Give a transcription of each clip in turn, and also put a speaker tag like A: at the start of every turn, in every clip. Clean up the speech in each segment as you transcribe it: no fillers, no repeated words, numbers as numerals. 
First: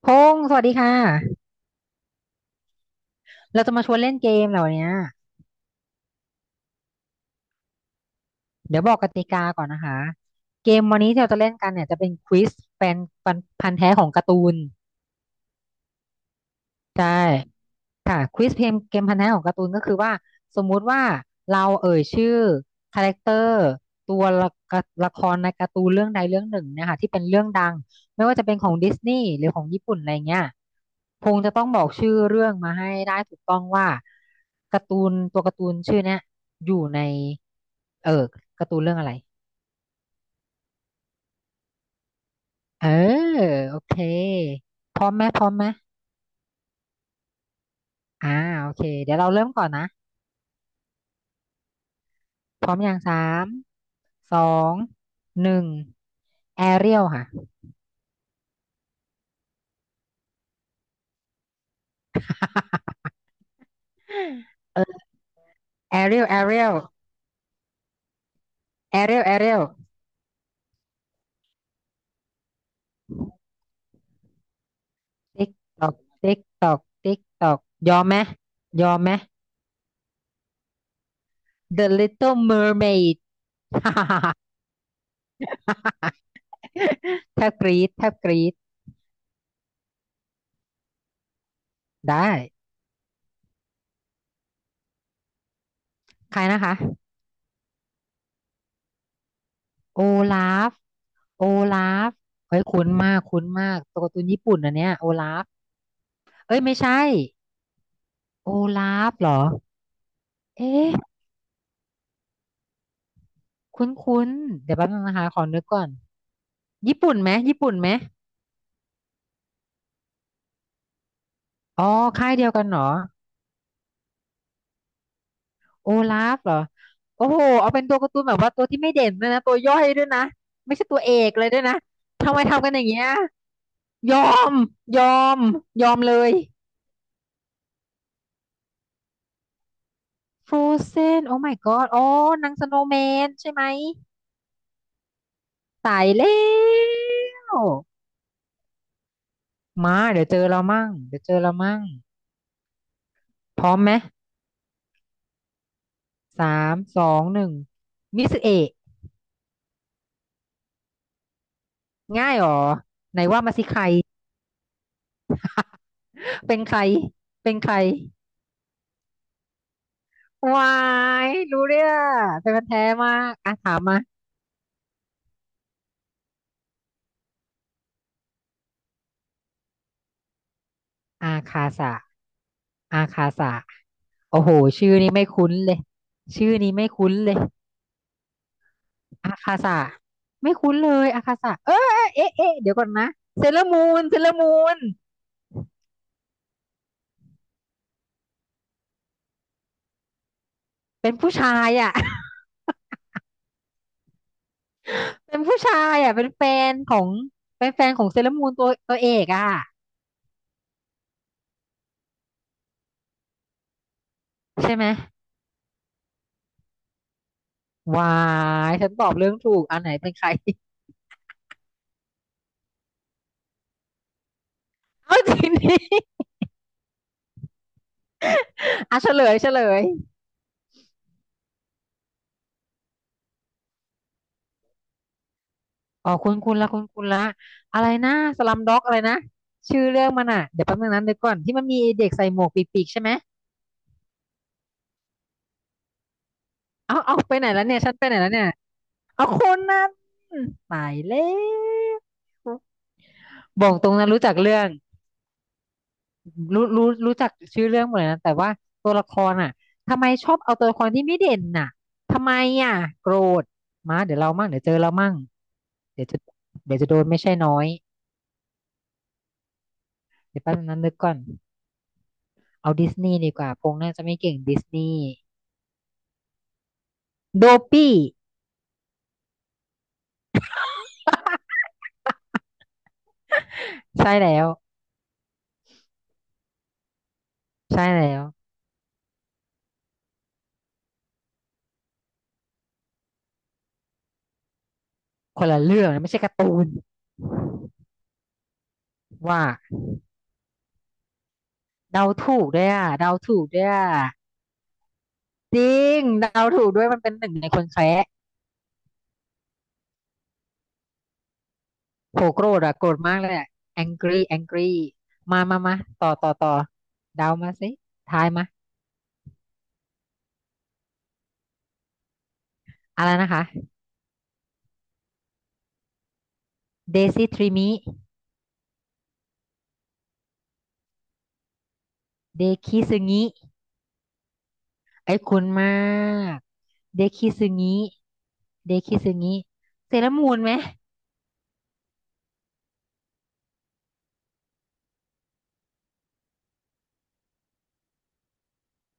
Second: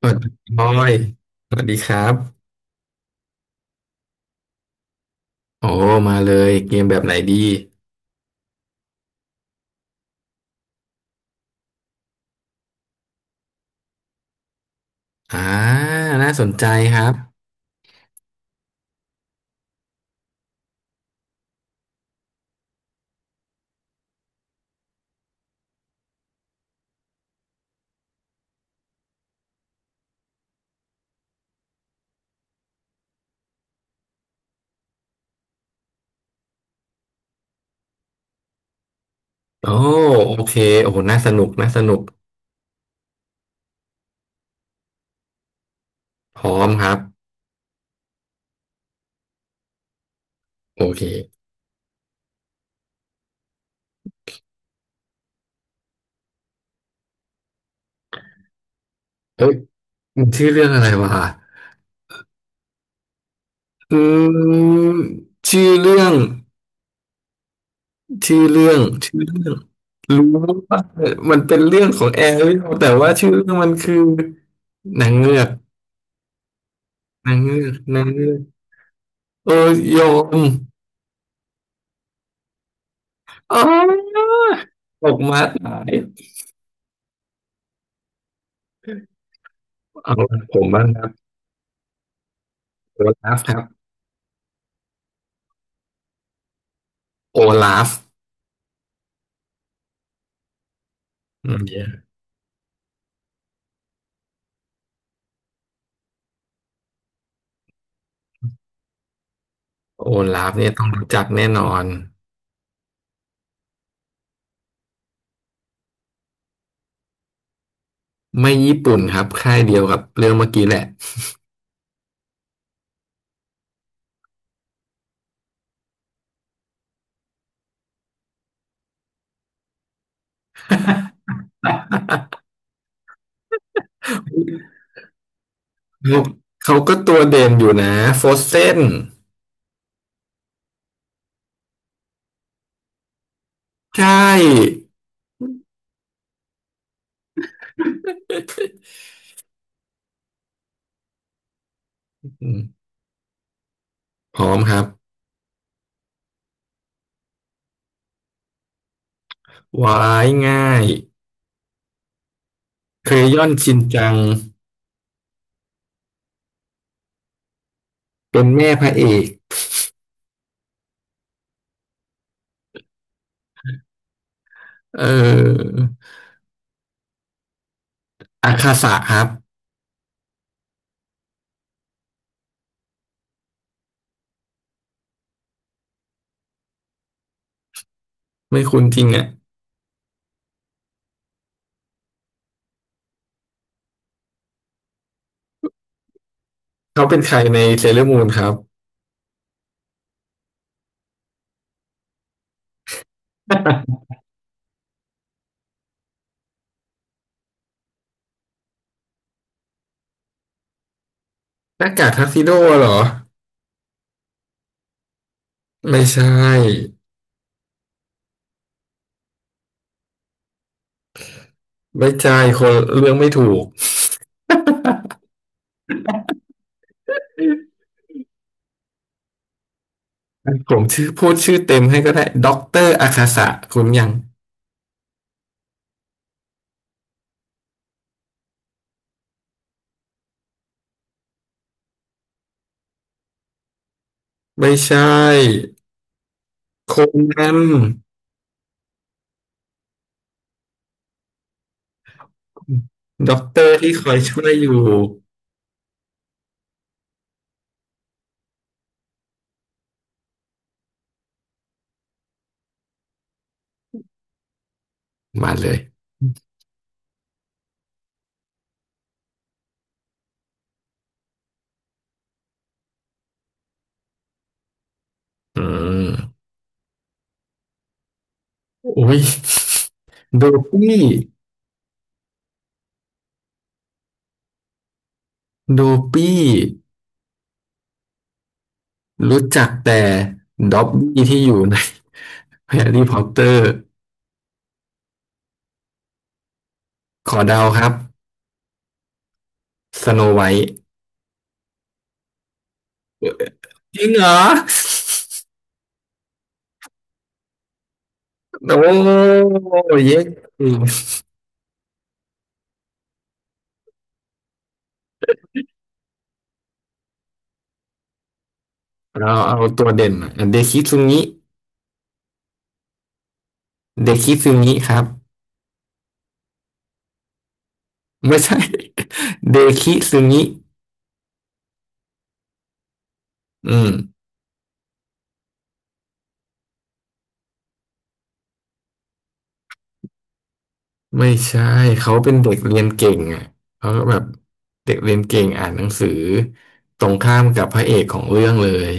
A: ส
B: พ
A: วัสดี
B: งศ์ส
A: บ
B: วัส
A: อ
B: ดี
A: ย
B: ค่ะ
A: สวัสดีครับ
B: เราจะมาชวนเล่นเกมเหล่านี้
A: โอ้มาเลยเกมแบบไหนดี
B: เดี๋ยวบอกกติกาก่อนนะคะ เกมวันนี้ที่เราจะเล่นกันเนี่ยจะเป็นควิซแฟนพันธุ์แท้ของการ์ตูน
A: อ่าน่าสนใจครั
B: ใช่
A: บ
B: ค่ะควิสเพลงเกมพันธะของการ์ตูนก็คือว่าสมมุติว่าเราเอ่ยชื่อคาแรคเตอร์ตัวละกะละครในการ์ตูนเรื่องใดเรื่องหนึ่งเนะคะที่เป็นเรื่องดังไม่ว่าจะเป็นของดิสนีย์หรือของญี่ปุ่นอะไรเงี้ยคงจะต้องบอกชื่อเรื่องมาให้ได้ถูกต้องว่าการ์ตูนตัวการ์ตูนชื่อเนี้ยอยู่ในเออการ์ตูนเรื่องอะไร
A: โอ้โอเคโอ้โหน่าสนุกน่าสนุก
B: เออโอเคพร้อมไหมพร้อมไหม
A: พร้อมครับ
B: อ่าโอเคเดี๋ยวเราเริ่มก่อนนะ
A: โอเค
B: พร้อมอย่างสามสองหนึ่ง แอเรียลค่ะ
A: เอ้ยมันชื่อเรื่องอะไรวะอืมชื่อ
B: แอ
A: เรื่อง
B: เรียลแอเรียล
A: ชื่อเรื่อง
B: แอเรี
A: ชื่
B: ย
A: อ
B: ลแอ
A: เรื่
B: เรี
A: อง
B: ยล
A: รู้ว่ามันเป็นเรื่องของแอร์แต่ว่าชื่อเรื่องมันคือนางเงือ
B: ติ๊
A: ก
B: กตอกติ๊กตอกติ๊ก
A: นาง
B: ตอ
A: เงื
B: ก
A: อก
B: ยอ
A: นา
B: ม
A: ง
B: ไหม
A: เงือก
B: ยอมไหม
A: เออยอม
B: The Little Mermaid
A: อ๋อ ตกมาตาย
B: แทบกรี๊ดแทบกรี๊ด
A: เอาผมบ้างครับ
B: ได้
A: โอลาฟครับ
B: ใครนะคะ
A: โอลาฟ
B: โอลาฟโอ
A: เนี่ย
B: ลาฟเฮ้ยคุ้นมากคุ้นมากตัวการ์ตูนญี่ปุ่นอันเนี้ยโอลาฟเอ้ยไม่ใช่โอลาฟเหรอ
A: โอลาฟเนี่ยต้อง
B: เอ๊ะ
A: รู้จักแน่นอน
B: คุ้นคุ้นเดี๋ยวแป๊บนึงนะคะขอนึกก่อนญี่ปุ่นไหมญี่ปุ่นไหม
A: ไม่ญี่ปุ่นครับค่ายเดียวกับเรื่องเมื่อกี้แหละ
B: อ๋อค่ายเดียวกันเหรอ โอลาฟเหรอโอ้โหเอาเป็นตัวการ์ตูนแบบว่าตัวที่ไม่เด่นด้วยนะตัวย่อยด้วยนะไม่ใช่ตัวเอกเลยด้วยนะทำไมทำกันอย่างเงี้ยยอมยอมยอมเล
A: เขา
B: ย
A: เขาก็ตัวเด่นอยู่นะโฟเซน
B: ฟรูเซนโอ้ my god อ๋อนางสโนว์แมนใช่ไหม
A: ใช่
B: ตายแล้วมาเดี๋ยวเจอเรามั่งเดี๋ยวเจอเรามั่ง
A: อืม
B: พร้อมไหม
A: พร้อมครับ
B: สามสองหนึ่งมิสเอะ
A: วายง่าย
B: ง่ายเหรอ
A: เค
B: ไหน
A: ย
B: ว่า
A: ย่อน
B: มาสิ
A: ชิ
B: ใค
A: น
B: ร
A: จัง
B: เป็นใครเป็นใคร
A: เป็นแม่พระเอก
B: วายรู้เรื่องเป็นคนแท้มากอ่ะถามมา
A: เอออาคาสะครับ
B: อาคาสะอาคาสะโอ้โหชื่อนี้ไม่คุ้นเลยชื่อนี้ไม่คุ้นเลย
A: ไม่คุ้นจริงอ่ะ
B: อาคาสะไม่คุ้นเลยอาคาสะเออเอ๊ะเอ๊ะเดี๋ยวก่อนนะเซเลอร์มูนเซเลอร์มูน
A: เขาเป็นใครในเซเลอร์มูนครับ
B: เป็นผู้ชายอ่ะ เป็นผู้ชายอ่ะเป็นแฟนของเป็นแฟนของเซเลอร์มูนตัวตัวเอกอ่ะ
A: หน้ากากทักซิโดเหรอ
B: ใช่ไหม
A: ไม่ใช่
B: วายฉันตอบเรื่องถูกอันไหนเป็นใคร
A: ไว้ใจคนเรื่องไม่ถูก
B: เอาจริงดิ อ่ะเฉลยเฉลย
A: ผมชื่อพูดชื่อเต็มให้ก็ได้ด็อกเตอร์อาคาสะคุณยัง
B: อ๋อคุณคุณละคุณคุณละอะไรนะสลัมด็อกอะไรนะชื่อเรื่องมันอ่ะเดี๋ยวแป๊บนึงนั้นเดี๋ยวก่อนที่มันมีเด็กใส่หมวกปีกๆใช่ไหม
A: ไม่ใช่ค
B: เอา
A: น
B: เอาไปไหน
A: นั้น
B: แล้วเนี่ยฉันไปไหนแล้วเนี่ยเอาคนนั้นตายแล้ว
A: ด็อกเต
B: บ
A: อ
B: อก
A: ร์
B: ตร
A: ที่
B: ง
A: ค
B: นะ
A: อย
B: รู้จัก
A: ช่วย
B: เรื่อ
A: อ
B: ง
A: ยู่
B: รู้รู้รู้จักชื่อเรื่องหมดเลยนะแต่ว่าตัวละครอ่ะทำไมชอบเอาตัวละครที่ไม่เด่นน่ะทำไมอ่ะโกรธมาเดี๋ยวเรามั่งเดี๋ยวเจอเรามั่ง
A: มาเลย
B: เดี๋ยวจะเดี๋ยวจะโดนไม่ใช่น้อยเดี๋ยวแป๊บนึงนั้นนึกก่อน เอาดิสนีย์ดีกว่าพงษ์น่าจะไม่เก่งดิสนีย์
A: อืม
B: โดปี้
A: อุ้ยโดปี้
B: ใช่แล้ว
A: โดปี้
B: ใช่แล้ว
A: รู้จักแต่ด็อบบี้ที่อยู่ในแฮร์รี่พอตเตอร์
B: คนละเรื่องนะไม่ใช่การ์ตูน
A: ขอเดาครับ
B: ว่า
A: สโนไวท์
B: เดาถูกด้วยอ่ะเดาถูกด้วยอ่ะ
A: จริงเหรอ
B: จริงเดาถูกด้วยมันเป็นหนึ่งในคนแคระ
A: โอ้เย้
B: โหโกรธอ่ะโกรธมากเลยอ่ะ angry angry มามามาต่อต่อต่อเดามาสิทายมา
A: เราเอาตัวเด่นเดคิซึงิ
B: อะไรนะคะ
A: เดคิซึงิครับ
B: เดซิทริมิ
A: ไม่ใช่ เดคิซึงิ
B: เดคิซึงิ
A: อืม
B: ไอ้คุณมากเดคิซึงิเดคิซึงิเซเลอรามูนไหม
A: ไม่ใช่เขาเป็นเด็กเรียนเก่งอ่ะเขาก็แบบเด็กเรียนเก่งอ่านหนังสือตรงข้ามกับพระเอกของเรื่องเลย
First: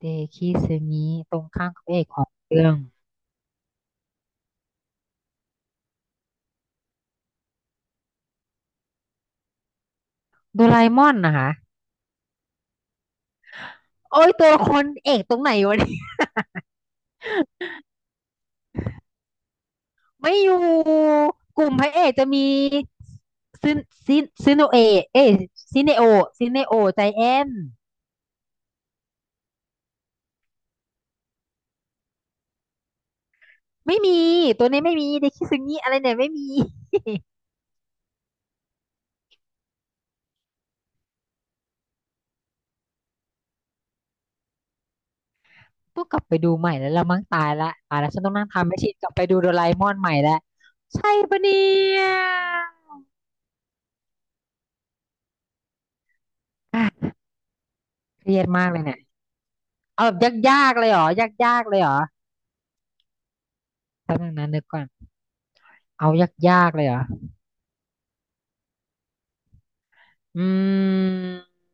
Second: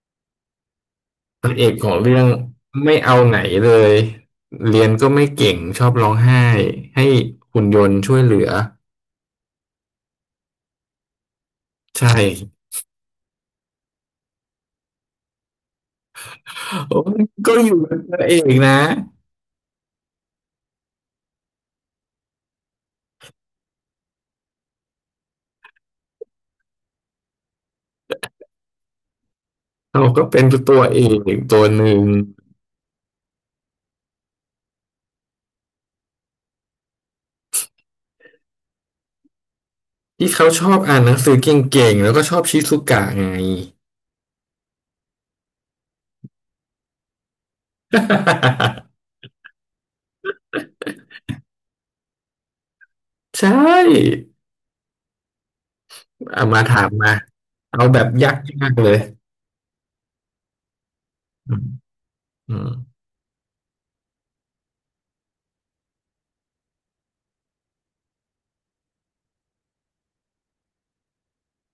B: เดคิซึงิตร
A: พ
B: ง
A: ระเอ
B: ข้าง
A: ก
B: กับ
A: ข
B: พ
A: อ
B: ระ
A: ง
B: เอกข
A: เรื่อ
B: อ
A: ง
B: งเรื่อง
A: ไม่เอาไหนเลยเรียนก็ไม่เก่งชอบร้องไห้ให้หุ่นยนต์ช่วยเหลือ
B: โดราเอมอนนะคะ
A: ใช่
B: โอ้ยตัวละครเอกตรงไหนวะเนี่ย
A: โอ้ยก็อยู่เป็นพระเอกนะ
B: ไม่อยู่กลุ่มพระเอกจะมีซินซินซินโนเอะเอยซินเนโอซินเนโอใจแอน
A: เราก็เป็นตัวเอกตัวหนึ่ง
B: ไม่มีตัวนี้ไม่มีเดคิซึงิอะไรเนี่ยไม่มี
A: ที่เขาชอบอ่านหนังสือเก่งๆ แล้วก็ชอบชิซุกะไง
B: ต้องกลับไปดูใหม่แล้วละมั้งตายละตายแล้วฉันต้องนั่งทำแมชชีนกลับไปดูโดราเอมอนใหม่แล้วใช่ปะเนี่ย
A: ใช่เอามาถาม
B: อ่ะ
A: มาเอาแบบย
B: เครียดมา
A: า
B: ก
A: ก
B: เล
A: ๆ
B: ย
A: เล
B: เนี่
A: ย
B: ยเอาแบบยากๆเลยเหรอ
A: อื
B: ยาก
A: ม
B: ๆเลยเหรอ
A: อืม
B: แป๊บนึงนะนึกก่อน เอายากๆเลยเหรออืม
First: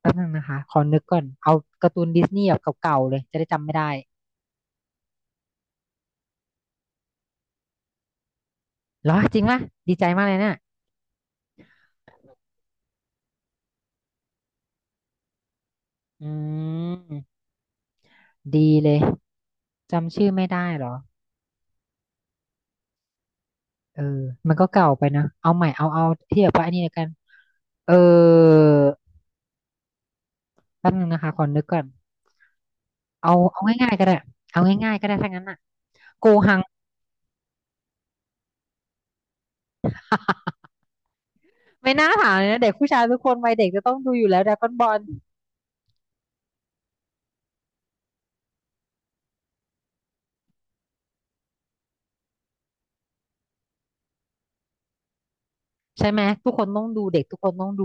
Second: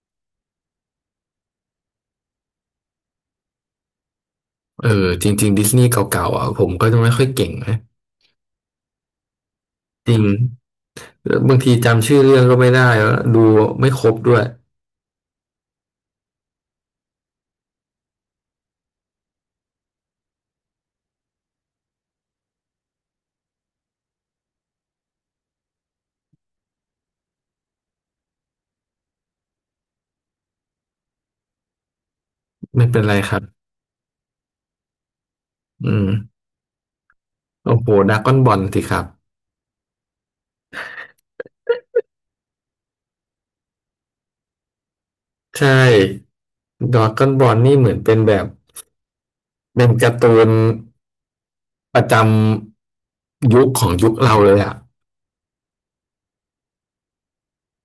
B: แป๊บนึงนะคะขอนึกก่อนเอาการ์ตูนดิสนีย์แบบเก่าๆเลยจะได้จำไม่ได้
A: เออจริงๆดิสนีย์เก่าๆอ่ะผมก็จะไม่ค่อยเก่งนะ
B: เหรอจริงปะดีใจ
A: จริ
B: มา
A: ง
B: กเลยเนี่ย
A: แล้วบางทีจำชื่อเรื่องก็ไม่ได้แล้วดูไม่ครบด้วย
B: อืมดีเลยจำชื่อไม่ได้เหรอเออมันก็เก่าไปนะเอาใหม่เอาเอาที่แบบว่าอันนี้แล้วกันเออแป๊บนึงนะคะขอนึกก่อน
A: ไม่เป็นไรค
B: เอา
A: รับ
B: เอาง่ายๆก็ได้เอาง่ายๆก็ได้ถ้างั้นอ่ะ
A: อืม
B: โกหัง
A: โอ้โหดราก้อนบอลสิครับ
B: ไม่น่าถามเลยนะเด็กผู้ชายทุกคนวัยเด็กจะต้องดูอยู่แล้วดราก้อนบอล
A: ใช่ดราก้อนบอลนี่เหมือนเป็นแบบเป็นการ์ตูนประจำยุคของยุคเราเลยอ่ะ
B: ใช่ไหมทุกคนต้องดูเด็กทุกคนต้องดู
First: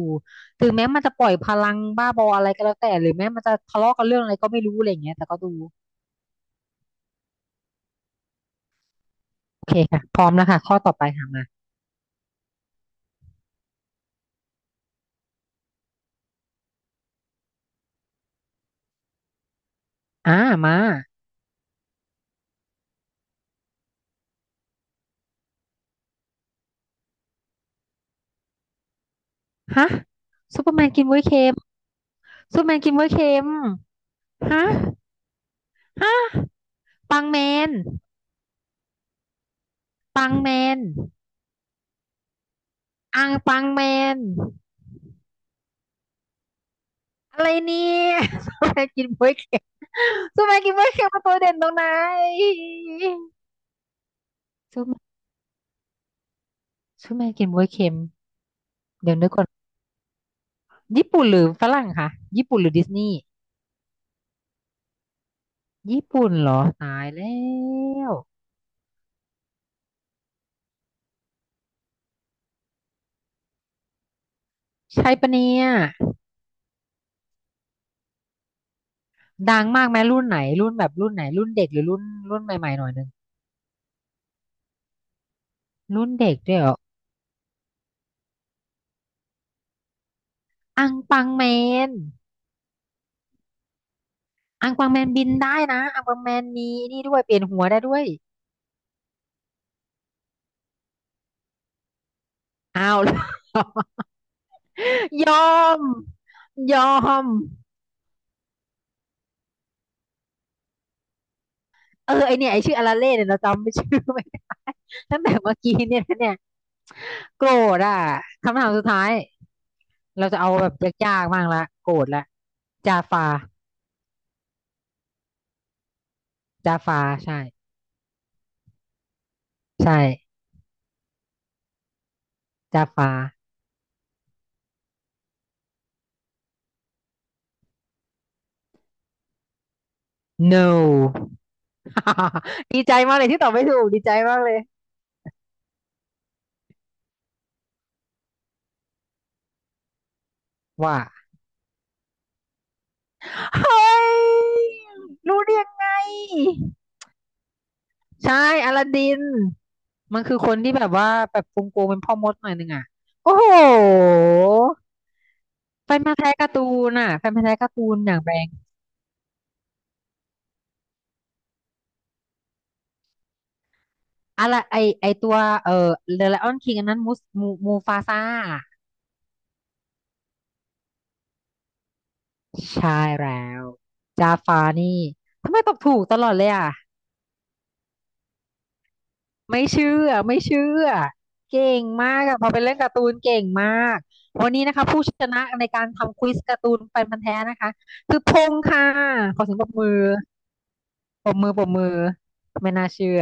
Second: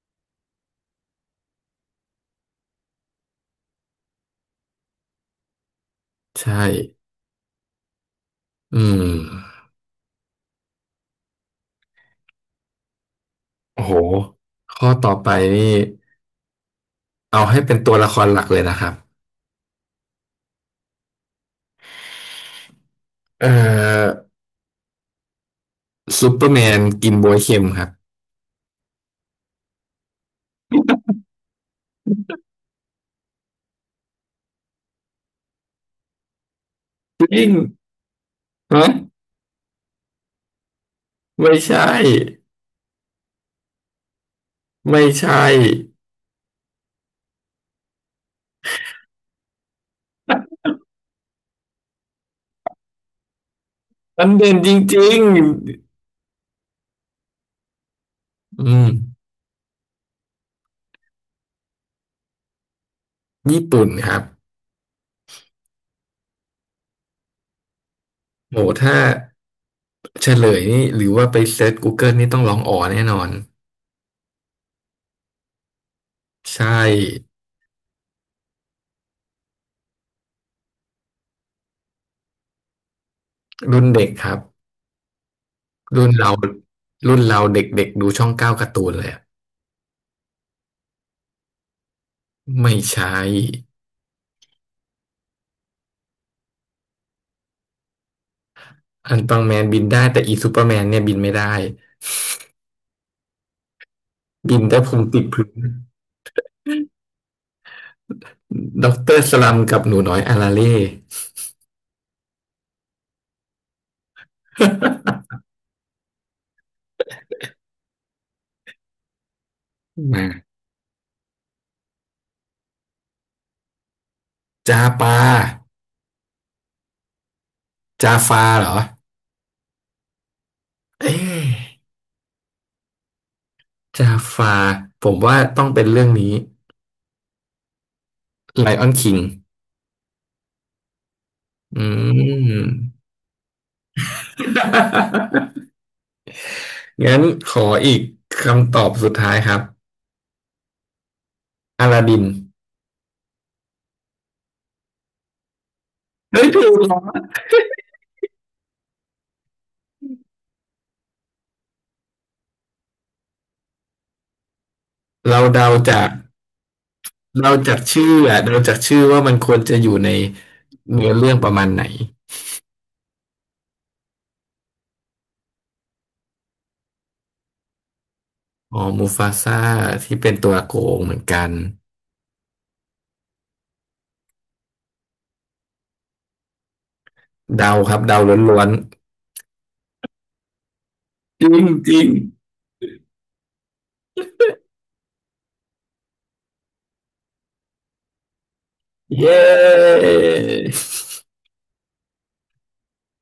B: ถึงแม้มันจะปล่อยพลังบ้าบออะไรก็แล้วแต่หรือแม้มันจะทะเลาะกันเรื่องอะไรก็ไม่รู้อะไรอย่างเงี้ยแต่ก็ดู
A: ใช่ อืม
B: โอเคค่ะพร้อมแล้วค่ะข้อต่อไปค่ะมา
A: โอ้โหข้อต่อไปนี่เอาให้เป็นตัวละครหลักเลยนะครับ
B: อ่ามา
A: เอ่อซูเปอร์แมนกินบ๊วยเค็มครับ
B: ฮะซูเปอร์แมนกินบ๊วยเค็มซูเปอร์แมนกินบ๊วยเค็มฮะฮะปั
A: จ
B: งแม
A: ริง
B: น
A: ฮะ
B: ปังแมน
A: ไม่ใช่
B: อังปังแมน
A: ไม่ใช่
B: อะไรเนี่ยซูเปอร์แมนกินบ๊วยเค็มซูเปอร์แมนกินบ๊วยเค็มมัตัวเด่นตรงไหน
A: มันเด่นจ
B: ซูเปอร์
A: ริง
B: ซูเปอร์แมนกินบ๊วยเค็ม
A: ๆอืม
B: เดี๋ยวนึกก่อน ญี่ปุ่นหรือฝรั่งคะญี่ปุ่นหรือดิสนีย์
A: ญี่ปุ่นครับ
B: ญี่ปุ่นเหรอตายแล้ว
A: โหถ้าเฉลยนี่หรือว่าไปเซิร์ช Google นี่ต้องร้องอ๋อแน่นอน
B: ใช่ปะเนี่ย
A: ใช่
B: ดังมากไหมรุ่นไหนรุ่นแบบรุ่นไหนรุ่นเด็กหรือรุ่นรุ่นใหม่ๆหน่อยนึง
A: รุ่นเด็กครับ
B: รุ่
A: รุ่
B: น
A: นเรา
B: เด็กด้วยเหรอ
A: รุ่นเราเด็กๆดูช่องเก้าการ์ตูนเลยอะ
B: อังปังแมน
A: ไม่ใช่
B: อังปังแมนบินได้นะอังปังแมนมีนี่ด้วยเปลี่ยนหัวได้ด้วย
A: อันตองแมนบินได้แต่อีซูเปอร์แมนเนี่ยบินไม่ได้
B: อ้าว
A: บินได้พุงติด
B: ย
A: พื้
B: อ
A: น
B: มยอม
A: ด็อกเตอร์สลัมกับหนูน้อยอาราเล่
B: เออไอเนี่ยชื่ออาราเล่เนี่ยเราจำไม่ได้ ตั้งแต่เมื่อกี้เนี่ยนะเนี่ยโกรธอ่ะคำถามสุดท้าย
A: มา
B: เราจะเอาแบบยากๆบ้างละโกรธละจาฟา
A: จาปา
B: จาฟาใช่
A: จาฟาเหรอ
B: ใช่
A: เอ๊ะ
B: จาฟา
A: จาฟาผมว่าต้องเป็นเรื่องนี้ไลออนคิง
B: no
A: อืม
B: ดีใจ มากเลยที่ตอบไม่ถูกดีใจมากเลย
A: งั้นขออีกคำตอบสุดท้ายครับ
B: ว่า
A: อลาดิน
B: เฮ้ยรู้ได้ยังไง
A: เฮ้ยถูกเหรอ
B: ใช่อลาดินมันคือคนที่แบบว่าแบบโกงๆเป็นพ่อมดหน่อยนึงอ่ะโอ้โห
A: เราเดา
B: แฟ
A: จา
B: น
A: ก
B: พันธุ์แท้การ์ตูนน่ะแฟนพันธุ์
A: เรา
B: แท้กา
A: จา
B: ร์
A: ก
B: ตูน
A: ชื่
B: อ
A: อ
B: ย่างแร
A: อะ
B: ง
A: เราจากชื่อว่ามันควรจะอยู่ในเนื้อเรื่องประมาณไหน
B: อะไรไอตัวเอ่อเดอะไลออนคิงอันนั้นมูสมูมูฟาซ่า
A: อ๋อมูฟาซ่าที่เป็นตัวโกงเหมือนกัน
B: ใช่แล้วจาฟานี่ทำไมตอบถูกตลอดเลยอ่ะ
A: เดาครับเดาล้วน
B: ไม่เชื่อไม่เชื่อ
A: ๆจริง
B: เก่ง
A: จริง
B: มากอะพอไปเล่นการ์ตูนเก่งมากวันนี้นะคะผู้ชนะในการทำควิสการ์ตูนแฟนพันธุ์แท้นะคะคือพงษ์ค่ะข
A: เย้
B: อเสียงปรบมือ ปรบมือปรบมือไม่น่าเชื่อ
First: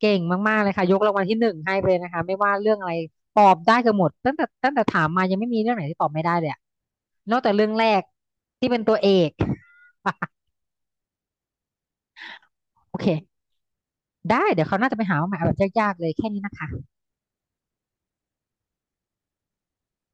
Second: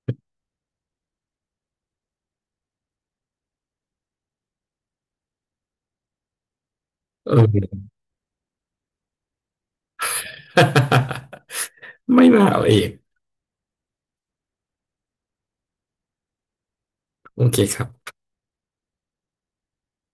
B: เก่งมากๆเลยค่ะยกรางวัลที่หนึ่งให้ไปเลยนะคะไม่ว่าเรื่องอะไรตอบได้เกือบหมดตั้งแต่ถามมายังไม่มีเรื่องไหนที่ตอบไม่ได้เลยอะ
A: เอ
B: นอกจากเรื่อง
A: อ
B: แรกที่เป็นตัวเอก
A: ไม่มาเอาเอง
B: โอเค ได้เดี๋ยวเขาวหน่าจะไปหามาใหม่เอาแบบยากๆเลยแค่นี้นะคะ
A: โอเคครับ